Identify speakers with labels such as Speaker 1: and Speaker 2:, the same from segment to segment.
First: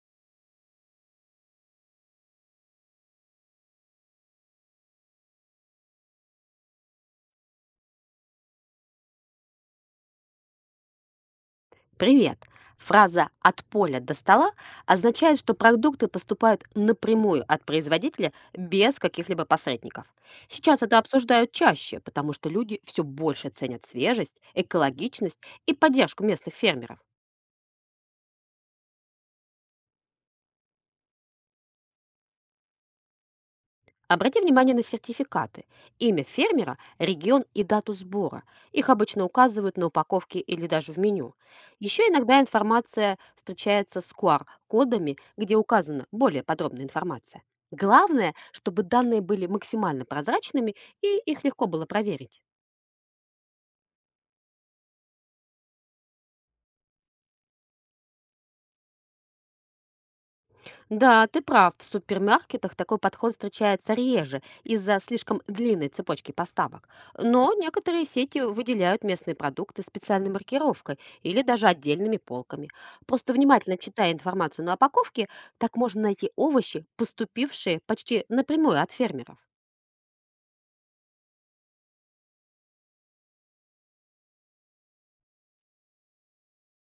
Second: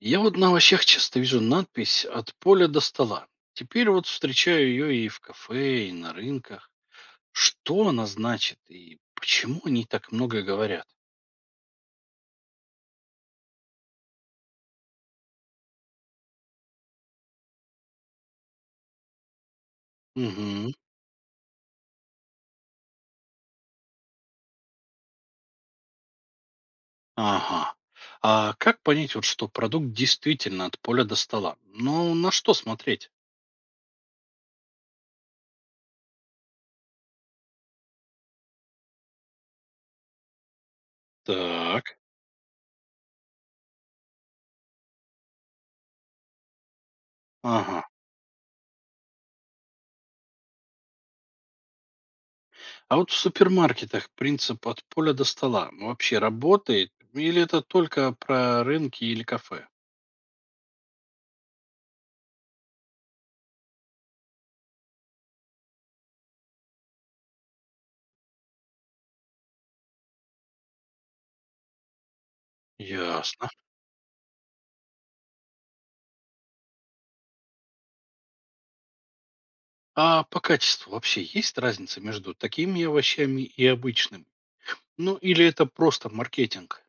Speaker 1: Я вот на овощах часто вижу надпись «От поля до стола». Теперь вот встречаю ее и в кафе, и на рынках. Что она значит и почему они так много говорят?
Speaker 2: Привет! Фраза «от поля до стола» означает, что продукты поступают напрямую от производителя без каких-либо посредников.
Speaker 1: Угу.
Speaker 2: Сейчас это обсуждают чаще, потому что люди все больше ценят свежесть, экологичность и поддержку местных фермеров.
Speaker 1: Ага. А как понять, вот, что продукт действительно от поля до стола? Ну, на что смотреть?
Speaker 2: Обрати внимание на сертификаты. Имя фермера, регион и дату сбора. Их обычно указывают на упаковке или даже в меню.
Speaker 1: Так.
Speaker 2: Еще иногда информация встречается с QR-кодами, где указана более подробная информация.
Speaker 1: Ага.
Speaker 2: Главное, чтобы данные были максимально прозрачными и их легко было проверить.
Speaker 1: А вот в супермаркетах принцип «от поля до стола» вообще работает? Или это только про рынки или кафе?
Speaker 2: Да, ты прав, в супермаркетах такой подход встречается реже из-за слишком длинной цепочки поставок. Но некоторые сети выделяют местные продукты специальной маркировкой или даже отдельными полками. Просто
Speaker 1: Ясно.
Speaker 2: внимательно читая информацию на упаковке, так можно найти овощи, поступившие почти напрямую от фермеров.
Speaker 1: А по качеству вообще есть разница между такими овощами и обычными? Ну, или это просто маркетинг?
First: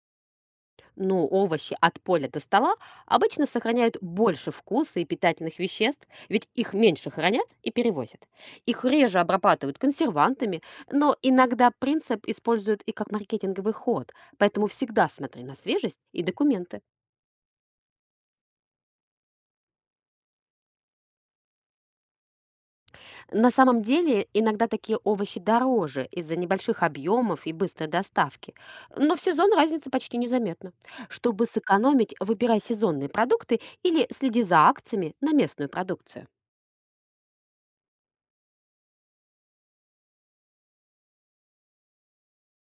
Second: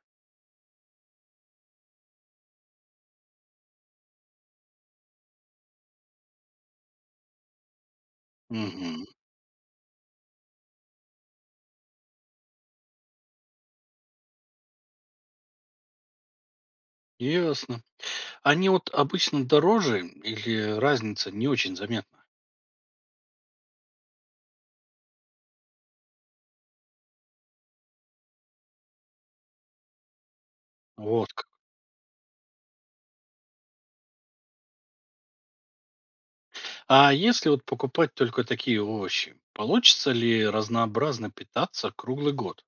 Speaker 2: Ну, овощи от поля до стола обычно сохраняют больше вкуса и питательных веществ, ведь их меньше хранят и перевозят. Их
Speaker 1: Угу,
Speaker 2: реже обрабатывают консервантами, но иногда принцип используют и как маркетинговый ход, поэтому всегда смотри на свежесть и документы.
Speaker 1: ясно. Они вот обычно дороже или разница не очень заметна?
Speaker 2: На самом деле, иногда такие овощи дороже из-за небольших объемов и быстрой доставки, но в сезон разница почти незаметна.
Speaker 1: Вот
Speaker 2: Чтобы
Speaker 1: как.
Speaker 2: сэкономить, выбирай сезонные продукты или следи за акциями на местную продукцию.
Speaker 1: А если вот покупать только такие овощи, получится ли разнообразно питаться круглый год?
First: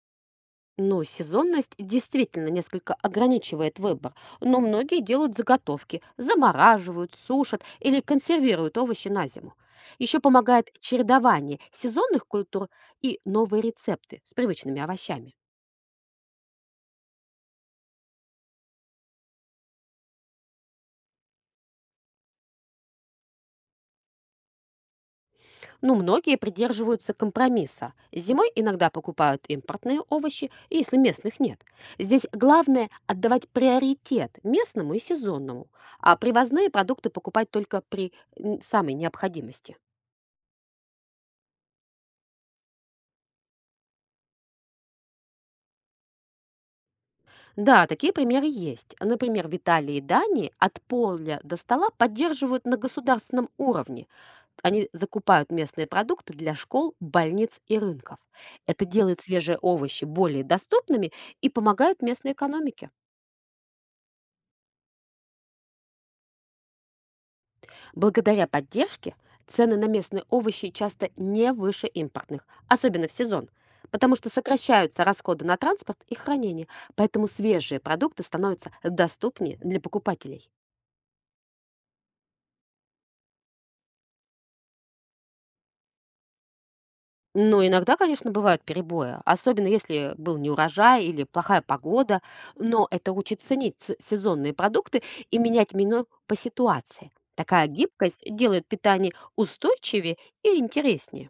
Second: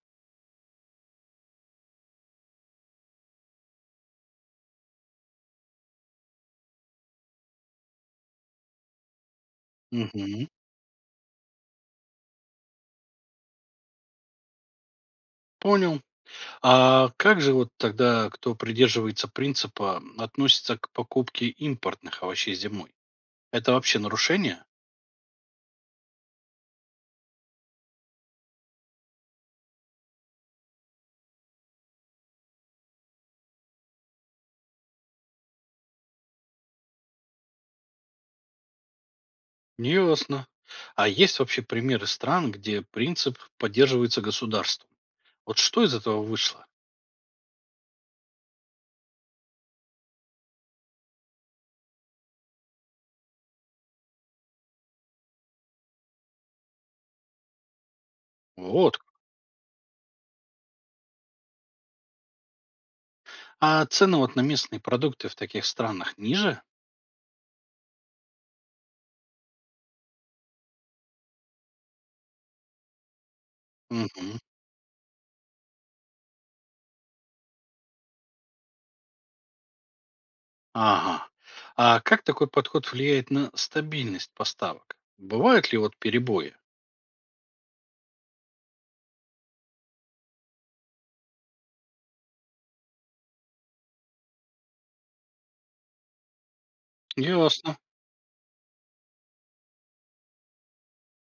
Speaker 2: Ну, сезонность действительно несколько ограничивает выбор, но многие делают заготовки, замораживают, сушат или консервируют овощи на зиму. Еще
Speaker 1: Угу,
Speaker 2: помогает чередование сезонных культур и новые рецепты с привычными овощами.
Speaker 1: понял. А как же вот тогда, кто придерживается принципа, относится к покупке импортных овощей зимой? Это вообще нарушение?
Speaker 2: Но многие придерживаются компромисса. Зимой иногда покупают импортные овощи, если местных нет. Здесь главное отдавать приоритет местному и сезонному, а привозные продукты покупать только при самой необходимости.
Speaker 1: Ну, ясно. А есть вообще примеры стран, где принцип поддерживается государством? Вот что из этого вышло?
Speaker 2: Да, такие примеры есть. Например, в Италии и Дании от поля до стола поддерживают на государственном уровне. Они закупают местные продукты для школ, больниц и рынков. Это
Speaker 1: Вот.
Speaker 2: делает свежие овощи более доступными и помогает местной экономике.
Speaker 1: А цены вот на местные продукты в таких странах ниже?
Speaker 2: Благодаря поддержке цены на местные овощи часто не выше импортных, особенно в сезон, потому что
Speaker 1: Мгм.
Speaker 2: сокращаются расходы на транспорт и хранение, поэтому свежие продукты становятся доступнее для покупателей.
Speaker 1: Ага. А как такой подход влияет на стабильность поставок? Бывают ли вот перебои?
Speaker 2: Но иногда, конечно, бывают перебои, особенно если был неурожай или плохая погода, но это учит ценить сезонные продукты и менять меню по ситуации. Такая
Speaker 1: Ясно.
Speaker 2: гибкость делает питание устойчивее и интереснее.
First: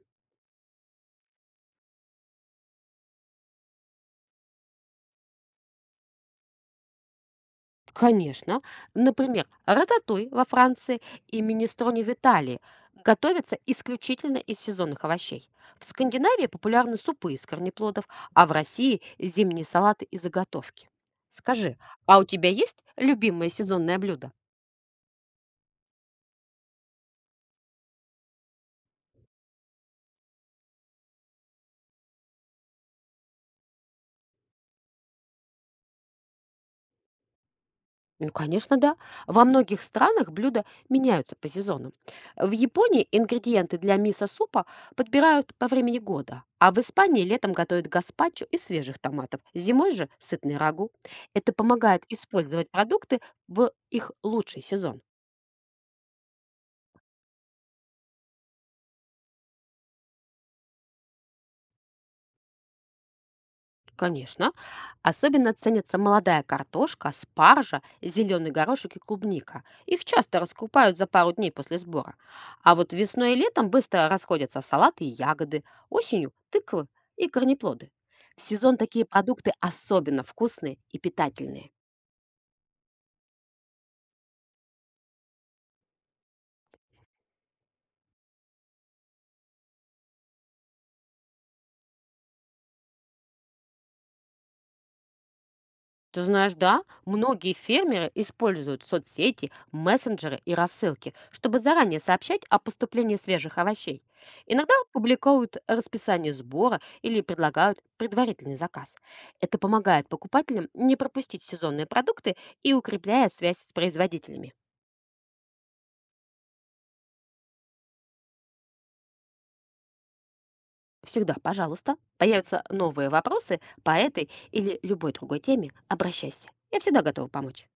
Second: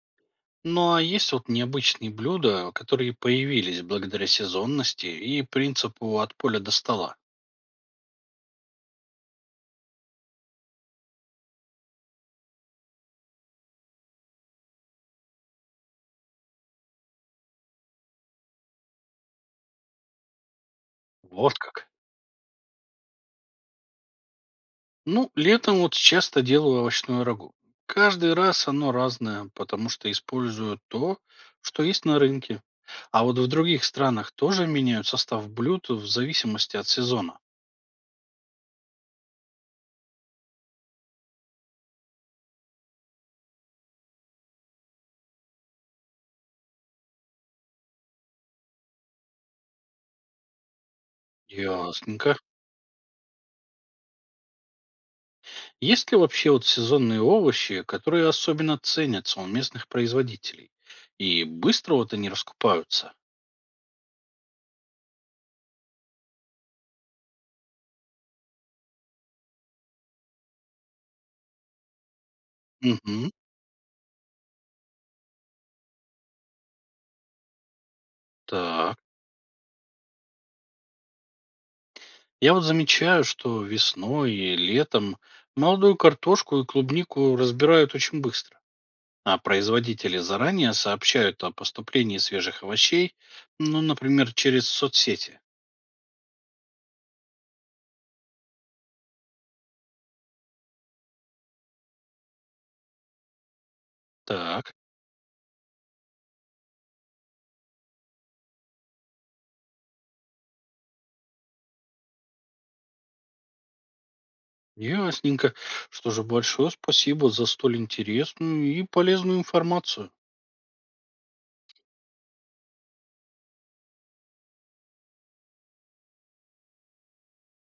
Speaker 1: Ну а есть вот необычные блюда, которые появились благодаря сезонности и принципу от поля до стола?
Speaker 2: Конечно. Например, рататуй во Франции и минестрони в Италии готовятся исключительно из сезонных овощей. В Скандинавии популярны супы из корнеплодов, а в России зимние салаты и заготовки.
Speaker 1: Вот
Speaker 2: Скажи,
Speaker 1: как.
Speaker 2: а у тебя есть любимое сезонное блюдо?
Speaker 1: Ну, летом вот часто делаю овощное рагу. Каждый раз оно разное, потому что использую то, что есть на рынке. А вот в других странах тоже меняют состав блюд в зависимости от сезона.
Speaker 2: Ну, конечно, да. Во многих странах блюда меняются по сезонам. В Японии ингредиенты для мисо-супа подбирают по времени года, а в Испании летом готовят гаспачо из свежих томатов, зимой же сытный рагу. Это помогает
Speaker 1: Ясненько.
Speaker 2: использовать продукты в их лучший сезон.
Speaker 1: Есть ли вообще вот сезонные овощи, которые особенно ценятся у местных производителей? И быстро вот они раскупаются?
Speaker 2: Конечно. Особенно ценятся молодая картошка, спаржа, зеленый горошек и клубника. Их часто раскупают за пару дней после сбора. А вот
Speaker 1: Угу.
Speaker 2: весной и летом быстро расходятся салаты и ягоды, осенью– тыквы и корнеплоды. В сезон
Speaker 1: Так.
Speaker 2: такие продукты особенно вкусные и питательные.
Speaker 1: Я вот замечаю, что весной и летом молодую картошку и клубнику разбирают очень быстро. А производители заранее сообщают о поступлении свежих овощей, ну, например, через соцсети.
Speaker 2: Ты знаешь, да, многие фермеры используют соцсети, мессенджеры и рассылки, чтобы заранее сообщать о поступлении свежих овощей.
Speaker 1: Так,
Speaker 2: Иногда публикуют расписание сбора или предлагают предварительный заказ. Это помогает покупателям не пропустить сезонные продукты и укрепляет связь с производителями.
Speaker 1: ясненько. Что же, большое спасибо за столь интересную и полезную информацию.
Speaker 2: Всегда, пожалуйста, появятся новые вопросы по этой или любой другой теме, обращайся. Я всегда готова помочь.